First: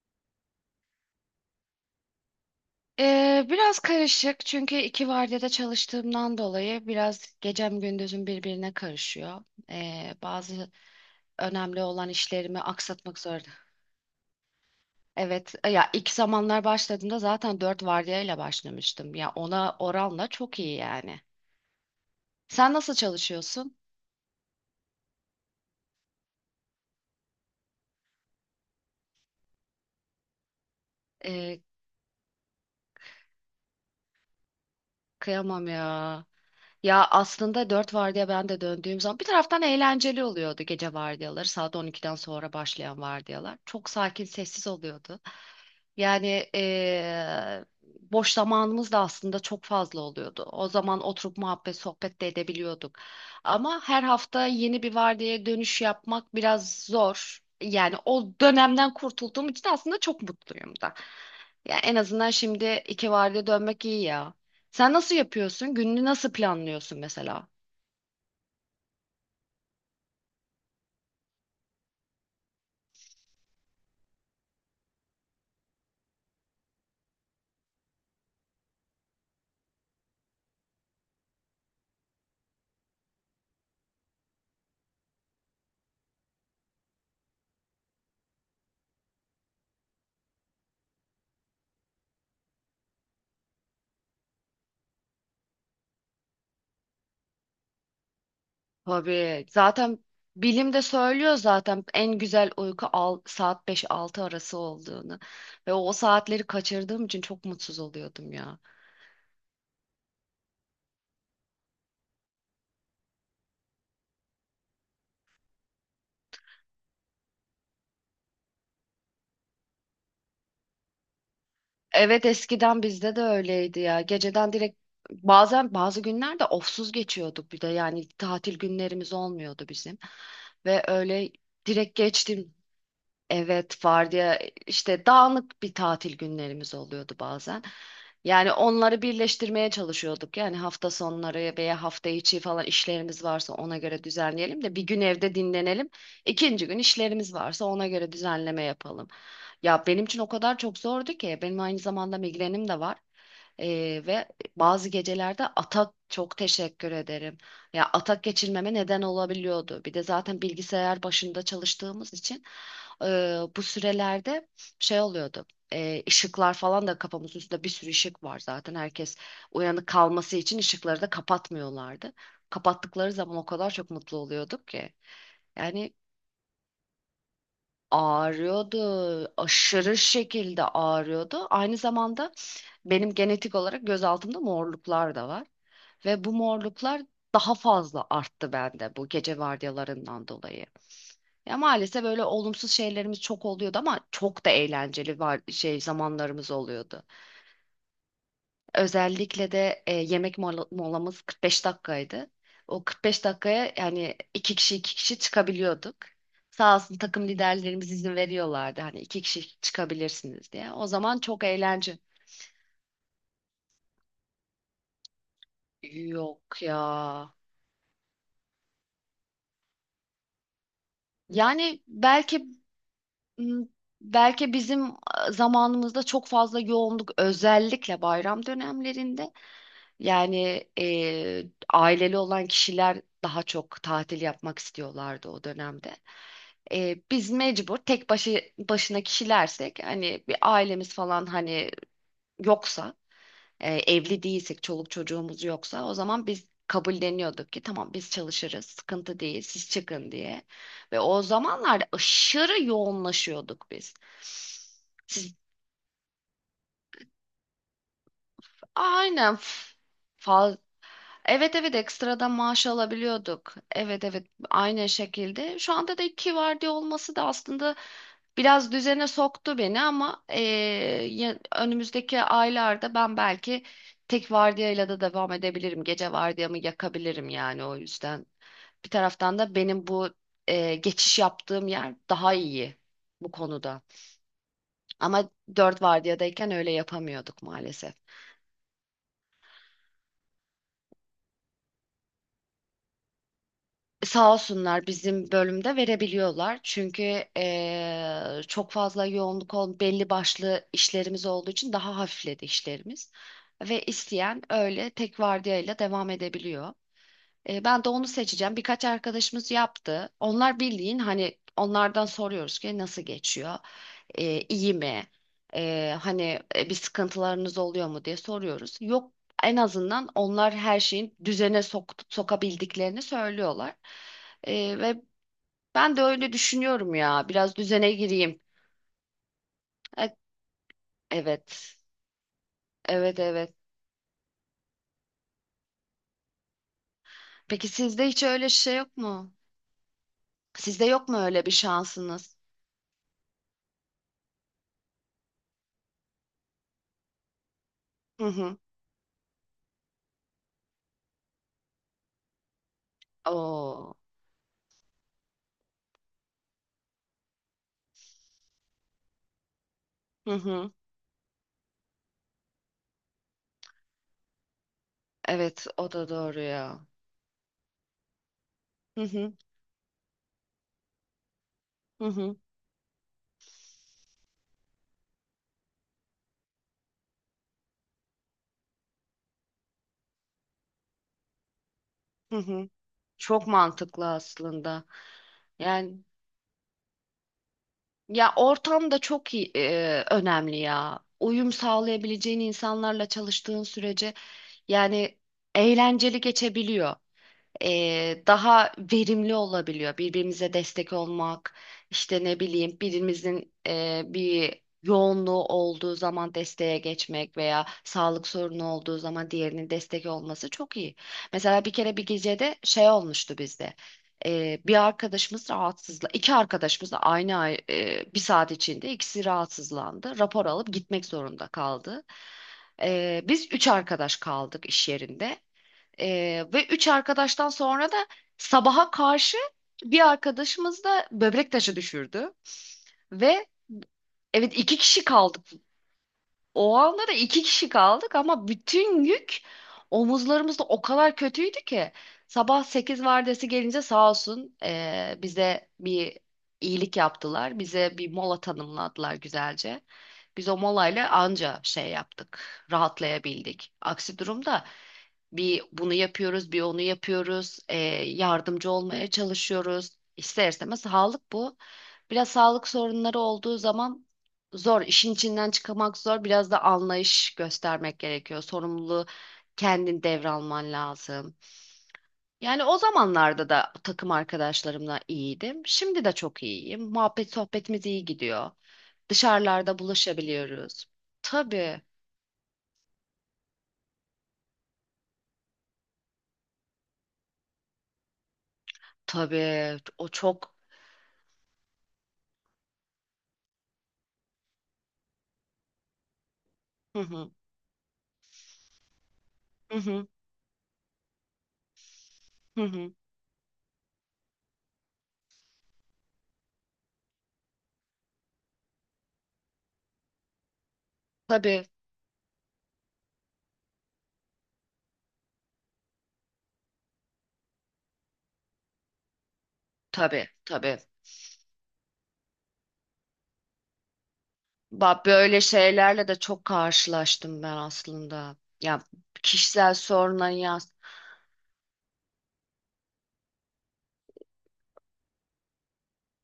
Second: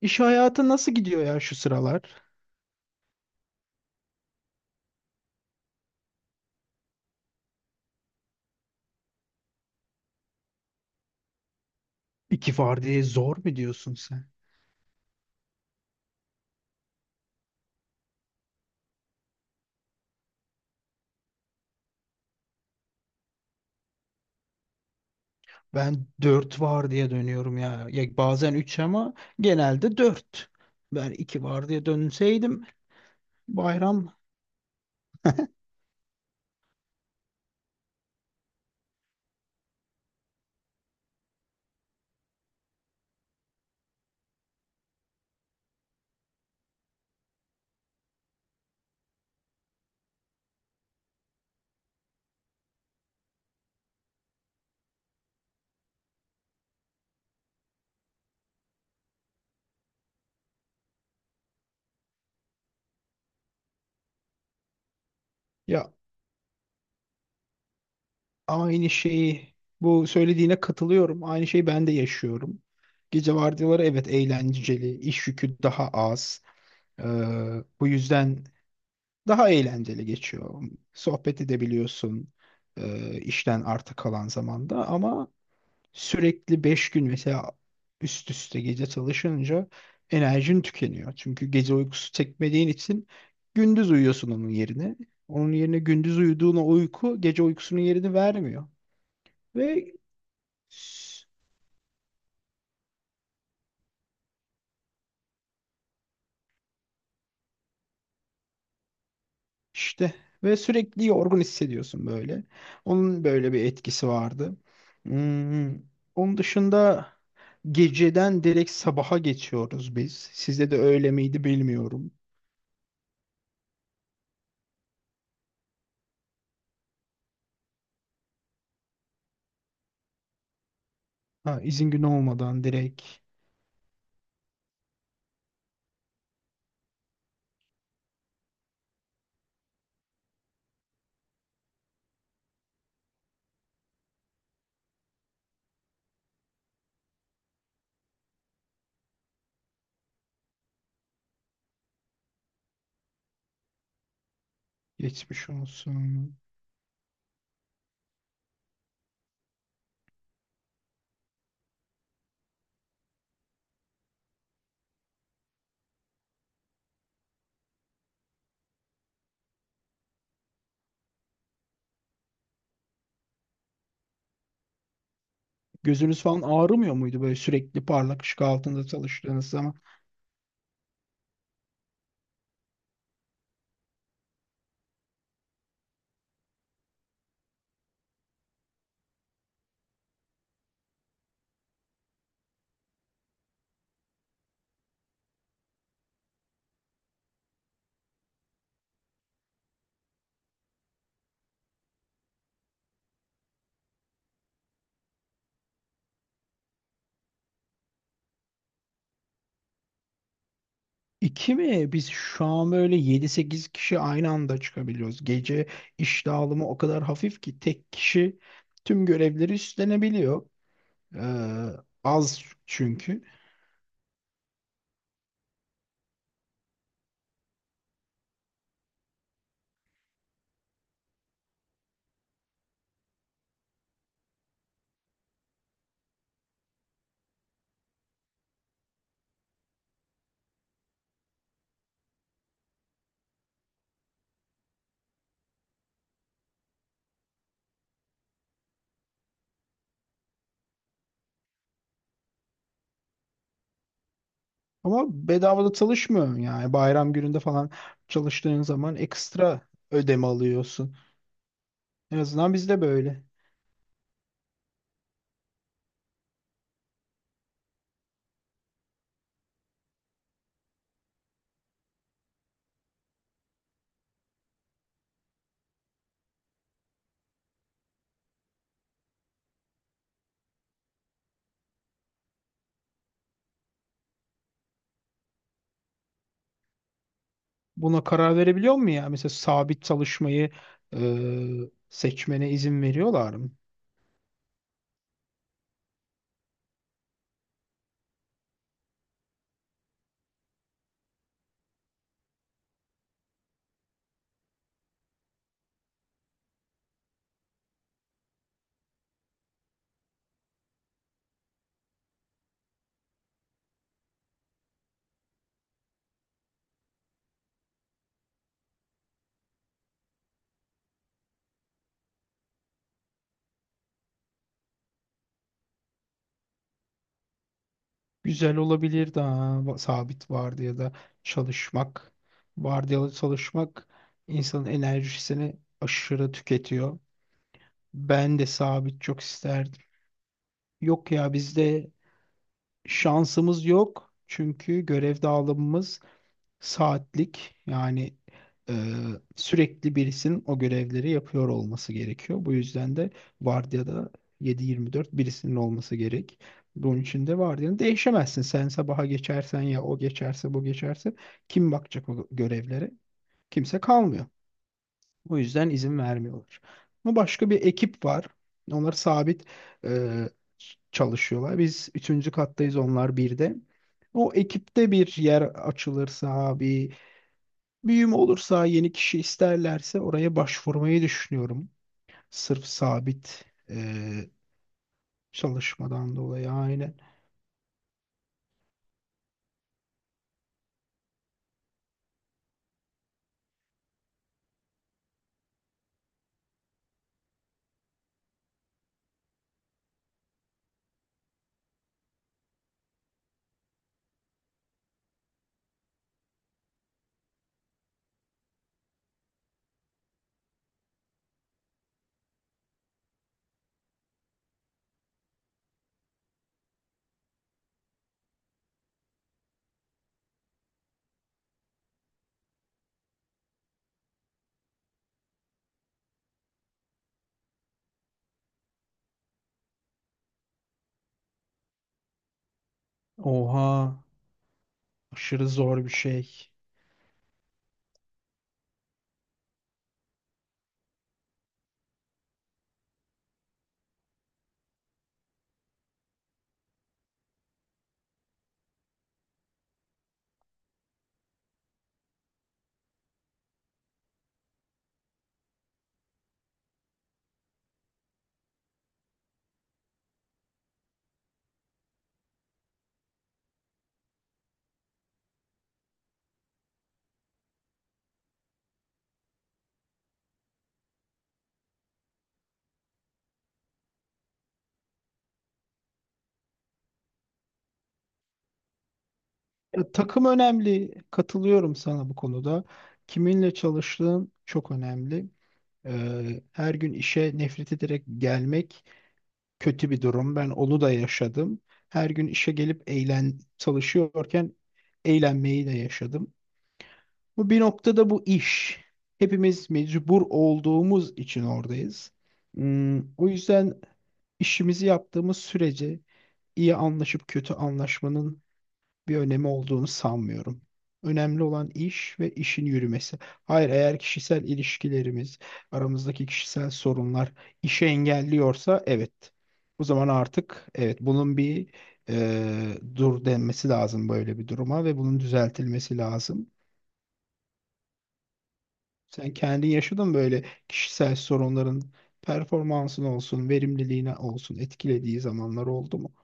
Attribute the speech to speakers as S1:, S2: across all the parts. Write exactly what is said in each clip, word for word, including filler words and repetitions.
S1: İş hayatı nasıl gidiyor ya şu sıralar?
S2: Ee, biraz karışık çünkü iki vardiyada çalıştığımdan dolayı biraz gecem gündüzüm birbirine karışıyor. Ee, bazı önemli olan
S1: İki
S2: işlerimi
S1: vardiya
S2: aksatmak
S1: zor
S2: zorunda.
S1: mu diyorsun sen?
S2: Evet, e, ya ilk zamanlar başladığımda zaten dört vardiyayla başlamıştım. Ya ona oranla çok iyi yani. Sen nasıl çalışıyorsun?
S1: Ben dört vardiya dönüyorum ya. Ya bazen üç ama genelde dört. Ben iki
S2: Ee,
S1: vardiya dönseydim bayram.
S2: Kıyamam ya. Ya aslında dört vardiya ben de döndüğüm zaman bir taraftan eğlenceli oluyordu gece vardiyaları. Saat on iki'den sonra başlayan vardiyalar. Çok sakin, sessiz oluyordu. Yani eee, boş zamanımız da aslında çok fazla oluyordu. O zaman oturup muhabbet, sohbet de edebiliyorduk. Ama her hafta yeni bir vardiyaya dönüş yapmak biraz zor. Yani o dönemden kurtulduğum için aslında çok mutluyum da. Yani en azından şimdi iki vardiya dönmek iyi ya. Sen nasıl yapıyorsun?
S1: Ya,
S2: Gününü nasıl planlıyorsun mesela?
S1: aynı şeyi bu söylediğine katılıyorum. Aynı şeyi ben de yaşıyorum. Gece vardiyaları evet eğlenceli, iş yükü daha az. Ee, Bu yüzden daha eğlenceli geçiyor. Sohbet edebiliyorsun e, işten arta kalan zamanda ama sürekli beş gün mesela üst üste gece çalışınca enerjin tükeniyor. Çünkü gece uykusu çekmediğin için gündüz uyuyorsun onun yerine. Onun yerine gündüz uyuduğuna uyku gece uykusunun yerini vermiyor.
S2: Tabii.
S1: Ve
S2: Zaten bilim de
S1: s-
S2: söylüyor zaten en güzel uyku al, saat beş-altı arası olduğunu. Ve o saatleri kaçırdığım için çok mutsuz oluyordum ya.
S1: işte ve sürekli yorgun hissediyorsun böyle. Onun böyle bir etkisi vardı. Hmm, Onun dışında geceden direkt sabaha geçiyoruz biz. Sizde de öyle miydi bilmiyorum.
S2: Evet, eskiden bizde de öyleydi ya. Geceden direkt bazen bazı günlerde ofsuz geçiyorduk bir de, yani tatil günlerimiz olmuyordu bizim. Ve öyle
S1: Ha, izin
S2: direkt
S1: günü
S2: geçtim.
S1: olmadan direkt.
S2: Evet, vardiya işte dağınık bir tatil günlerimiz oluyordu bazen. Yani onları birleştirmeye çalışıyorduk. Yani hafta sonları veya hafta içi falan işlerimiz varsa ona göre düzenleyelim de bir gün evde dinlenelim. İkinci gün işlerimiz varsa ona göre düzenleme yapalım. Ya benim için o kadar çok zordu ki, benim aynı zamanda migrenim de var. Ee, ve bazı gecelerde
S1: Geçmiş
S2: atak çok
S1: olsun.
S2: teşekkür ederim. Ya atak geçirmeme neden olabiliyordu. Bir de zaten bilgisayar başında çalıştığımız için e, bu sürelerde şey oluyordu. E, ışıklar falan da, kafamızın üstünde bir sürü ışık var zaten. Herkes uyanık kalması için ışıkları da kapatmıyorlardı. Kapattıkları zaman o kadar çok mutlu oluyorduk ki. Yani
S1: Gözünüz falan ağrımıyor muydu böyle sürekli parlak ışık
S2: ağrıyordu,
S1: altında çalıştığınız zaman?
S2: aşırı şekilde ağrıyordu. Aynı zamanda benim genetik olarak göz altımda morluklar da var. Ve bu morluklar daha fazla arttı bende, bu gece vardiyalarından dolayı. Ya maalesef böyle olumsuz şeylerimiz çok oluyordu ama çok da eğlenceli var şey zamanlarımız oluyordu. Özellikle de e, yemek mola- molamız kırk beş dakikaydı. O kırk beş dakikaya yani iki kişi iki kişi çıkabiliyorduk. Sağ olsun takım liderlerimiz izin veriyorlardı, hani iki kişi çıkabilirsiniz diye. O zaman çok
S1: İki mi?
S2: eğlence.
S1: Biz şu an böyle yedi sekiz kişi aynı anda çıkabiliyoruz. Gece iş
S2: Yok
S1: dağılımı
S2: ya.
S1: o kadar hafif ki tek kişi tüm görevleri üstlenebiliyor. Ee,
S2: Yani
S1: Az
S2: belki,
S1: çünkü.
S2: belki bizim e, zamanımızda çok fazla yoğunluk, özellikle bayram dönemlerinde, yani e, aileli olan kişiler daha çok tatil yapmak istiyorlardı o dönemde. E, biz mecbur tek başı başına kişilersek, hani bir ailemiz falan, hani yoksa, e, evli değilsek, çoluk çocuğumuz yoksa, o zaman biz kabulleniyorduk ki tamam biz çalışırız, sıkıntı değil, siz çıkın diye. Ve o zamanlarda aşırı yoğunlaşıyorduk biz.
S1: Ama
S2: Siz
S1: bedavada çalışmıyor yani. Bayram gününde falan çalıştığın zaman
S2: aynen
S1: ekstra
S2: f-
S1: ödeme
S2: fa-
S1: alıyorsun.
S2: evet, evet,
S1: En
S2: ekstradan
S1: azından
S2: maaş
S1: bizde böyle.
S2: alabiliyorduk. Evet, evet, aynı şekilde. Şu anda da iki vardiya olması da aslında biraz düzene soktu beni ama eee, ya- önümüzdeki aylarda ben belki tek vardiyayla da devam edebilirim. Gece vardiyamı yakabilirim, yani o yüzden. Bir taraftan da benim bu eee, geçiş yaptığım yer daha iyi bu konuda. Ama dört vardiyadayken öyle yapamıyorduk maalesef.
S1: Buna karar verebiliyor mu ya? Mesela sabit çalışmayı e, seçmene izin veriyorlar mı?
S2: Sağ olsunlar bizim bölümde verebiliyorlar. Çünkü eee, çok fazla yoğunluk ol, belli başlı işlerimiz olduğu için daha hafifledi işlerimiz. Ve isteyen öyle tek vardiyayla devam edebiliyor. E, ben de onu seçeceğim. Birkaç arkadaşımız yaptı. Onlar bildiğin hani, onlardan soruyoruz ki nasıl geçiyor? E, iyi mi? E, hani e, bir sıkıntılarınız oluyor mu diye soruyoruz. Yok, en azından onlar her şeyin düzene sok sokabildiklerini söylüyorlar. E, ve ben de öyle düşünüyorum ya. Biraz düzene gireyim.
S1: Güzel olabilir daha
S2: E,
S1: sabit vardiyada
S2: evet.
S1: çalışmak. Vardiyalı
S2: Evet, evet.
S1: çalışmak insanın enerjisini aşırı tüketiyor.
S2: Peki sizde hiç
S1: Ben de
S2: öyle şey yok
S1: sabit çok
S2: mu?
S1: isterdim.
S2: Sizde yok
S1: Yok
S2: mu
S1: ya,
S2: öyle bir
S1: bizde
S2: şansınız?
S1: şansımız yok. Çünkü görev dağılımımız saatlik yani
S2: Hı hı.
S1: e, sürekli birisinin o görevleri yapıyor olması gerekiyor. Bu yüzden de
S2: Oo.
S1: vardiyada yedi yirmi dört birisinin olması gerek. Bunun için de vardiyanı değişemezsin. Sen sabaha geçersen ya o
S2: Hı
S1: geçerse bu
S2: hı.
S1: geçerse kim bakacak o görevlere? Kimse kalmıyor. O
S2: Evet,
S1: yüzden
S2: o
S1: izin
S2: da doğru
S1: vermiyorlar.
S2: ya.
S1: Ama başka bir ekip var. Onlar
S2: Hı hı,
S1: sabit e, çalışıyorlar. Biz
S2: hı
S1: üçüncü
S2: hı,
S1: kattayız, onlar birde. O ekipte bir yer açılırsa, bir büyüm olursa, yeni kişi isterlerse oraya başvurmayı düşünüyorum.
S2: hı
S1: Sırf
S2: hı.
S1: sabit
S2: Çok mantıklı
S1: eee,
S2: aslında. Yani
S1: çalışmadan dolayı, aynen.
S2: ya ortam da çok iyi, e, önemli ya. Uyum sağlayabileceğin insanlarla çalıştığın sürece yani eğlenceli geçebiliyor. E, daha verimli olabiliyor. Birbirimize destek olmak, işte ne bileyim birimizin e, bir yoğunluğu olduğu zaman desteğe geçmek veya sağlık sorunu olduğu zaman diğerinin destek olması çok iyi. Mesela bir kere bir gecede şey olmuştu bizde. E, bir arkadaşımız rahatsızla, iki arkadaşımız da aynı ay- e, bir saat içinde ikisi rahatsızlandı. Rapor alıp gitmek zorunda kaldı. E, biz üç arkadaş kaldık iş yerinde. Ee, ve üç arkadaştan sonra da sabaha karşı bir arkadaşımız da böbrek taşı düşürdü. Ve
S1: Oha,
S2: evet, iki kişi kaldık,
S1: aşırı zor bir şey.
S2: o anda da iki kişi kaldık ama bütün yük omuzlarımızda, o kadar kötüydü ki. Sabah sekiz vardiyası gelince sağ olsun eee, bize bir iyilik yaptılar. Bize bir mola tanımladılar güzelce. Biz o molayla anca şey yaptık, rahatlayabildik. Aksi durumda bir bunu yapıyoruz, bir onu yapıyoruz, eee, yardımcı olmaya çalışıyoruz. İster istemez sağlık bu. Biraz sağlık sorunları olduğu zaman zor, işin içinden çıkamak zor. Biraz da anlayış göstermek gerekiyor. Sorumluluğu kendin devralman lazım. Yani o zamanlarda da takım arkadaşlarımla iyiydim. Şimdi de çok iyiyim. Muhabbet sohbetimiz iyi gidiyor. Dışarılarda
S1: Ya, takım
S2: buluşabiliyoruz.
S1: önemli. Katılıyorum
S2: Tabii,
S1: sana bu konuda. Kiminle çalıştığın çok önemli. Eee, her gün işe nefret ederek gelmek
S2: tabii.
S1: kötü bir
S2: O
S1: durum. Ben
S2: çok.
S1: onu da yaşadım. Her gün işe gelip eğlen çalışıyorken eğlenmeyi de yaşadım.
S2: Hı hı,
S1: Bu bir noktada bu iş. Hepimiz
S2: hı hı,
S1: mecbur olduğumuz için oradayız.
S2: hı hı.
S1: Hmm, o yüzden işimizi yaptığımız sürece iyi anlaşıp kötü anlaşmanın bir önemi olduğunu sanmıyorum. Önemli
S2: Tabii,
S1: olan iş ve işin yürümesi. Hayır, eğer kişisel ilişkilerimiz, aramızdaki kişisel sorunlar işe engelliyorsa evet. O zaman
S2: tabii,
S1: artık
S2: tabii.
S1: evet bunun bir e, dur denmesi lazım böyle bir duruma ve
S2: Bak
S1: bunun
S2: böyle
S1: düzeltilmesi
S2: şeylerle de çok
S1: lazım.
S2: karşılaştım ben aslında. Ya
S1: Sen kendin
S2: kişisel
S1: yaşadın
S2: soruna
S1: böyle
S2: ya…
S1: kişisel sorunların performansın olsun, verimliliğine olsun etkilediği zamanlar oldu mu?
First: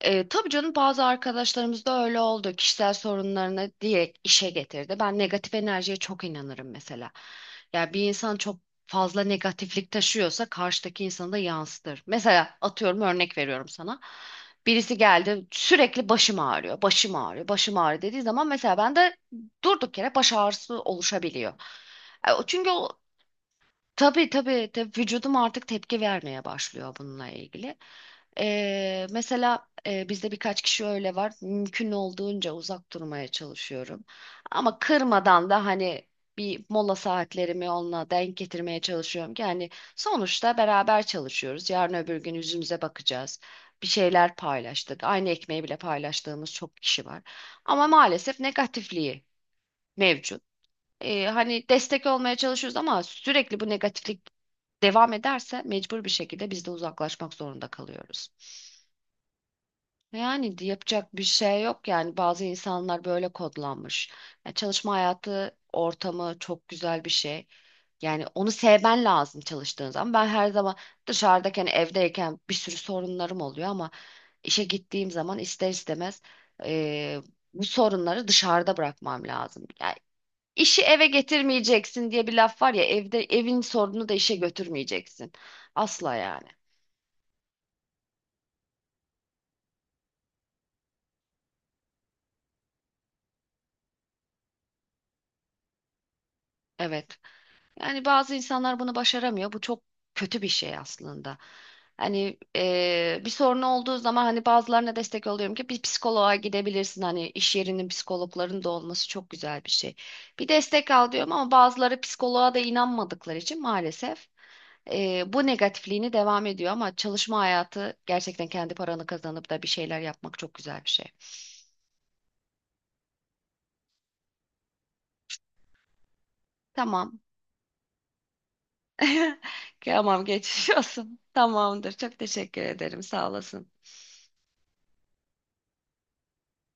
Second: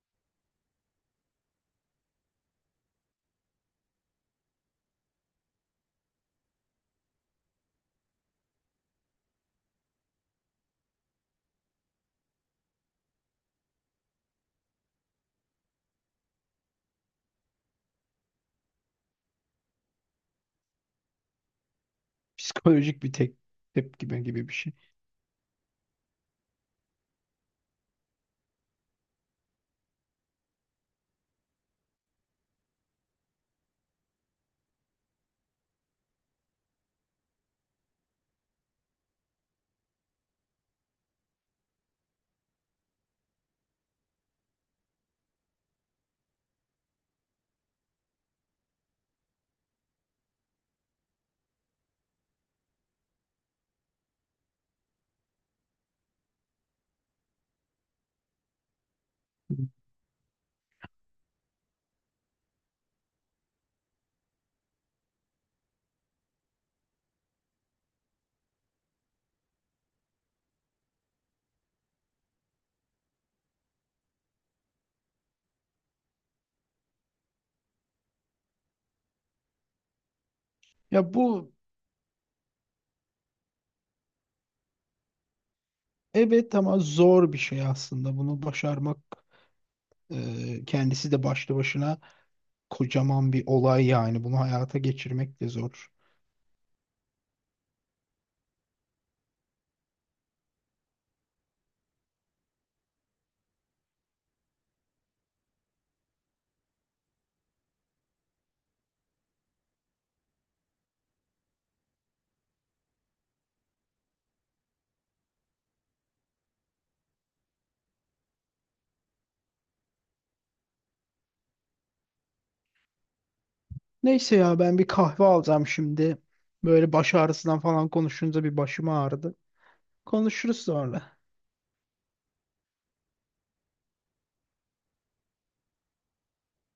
S2: E, tabii canım, bazı arkadaşlarımız da öyle oldu. Kişisel sorunlarını direkt işe getirdi. Ben negatif enerjiye çok inanırım mesela. Yani bir insan çok fazla negatiflik taşıyorsa karşıdaki insanı da yansıtır. Mesela atıyorum, örnek veriyorum sana. Birisi geldi sürekli başım ağrıyor, başım ağrıyor, başım ağrıyor dediği zaman, mesela bende durduk yere baş ağrısı oluşabiliyor. E, o- Çünkü o…
S1: Psikolojik bir tek tepkime gibi
S2: Tabii,
S1: gibi bir
S2: tabii,
S1: şey.
S2: tabii, vücudum artık tepki vermeye başlıyor bununla ilgili. Ee, mesela e, bizde birkaç kişi öyle var. Mümkün olduğunca uzak durmaya çalışıyorum. Ama kırmadan da, hani bir mola saatlerimi onunla denk getirmeye çalışıyorum ki hani sonuçta beraber çalışıyoruz. Yarın öbür gün yüzümüze bakacağız. Bir şeyler paylaştık. Aynı ekmeği bile paylaştığımız çok kişi var. Ama maalesef negatifliği mevcut. Ee, hani destek olmaya çalışıyoruz ama sürekli bu negatiflik devam ederse mecbur bir şekilde biz de uzaklaşmak zorunda kalıyoruz.
S1: Hı.
S2: Yani di- yapacak bir şey yok, yani bazı insanlar böyle kodlanmış. Ya çalışma hayatı ortamı çok güzel bir şey. Yani onu sevmen lazım çalıştığın zaman. Ben her zaman dışarıdayken, evdeyken bir sürü sorunlarım oluyor ama işe gittiğim zaman ister istemez eee, bu sorunları dışarıda bırakmam lazım. İşi eve
S1: Ya bu,
S2: getirmeyeceksin diye bir laf var ya, evde evin sorununu da işe götürmeyeceksin. Asla yani.
S1: evet ama zor bir şey aslında. Bunu başarmak e, kendisi de başlı başına kocaman bir olay yani. Bunu hayata geçirmek de zor.
S2: Evet. Yani bazı insanlar bunu başaramıyor. Bu çok kötü bir şey aslında. Hani eee, bir sorun olduğu zaman, hani bazılarına destek oluyorum ki bir psikoloğa gidebilirsin. Hani iş yerinin psikologların da olması çok güzel bir şey. Bir destek al diyorum ama bazıları psikoloğa da inanmadıkları için maalesef… Ee, bu negatifliğini devam ediyor ama çalışma hayatı gerçekten kendi paranı kazanıp da bir şeyler yapmak çok güzel bir şey.
S1: Neyse ya, ben bir kahve alacağım şimdi. Böyle baş
S2: Tamam.
S1: ağrısından falan konuşunca bir başım ağrıdı.
S2: Tamam,
S1: Konuşuruz
S2: geçiş
S1: sonra.
S2: olsun. Tamamdır. Çok teşekkür ederim. Sağ olasın.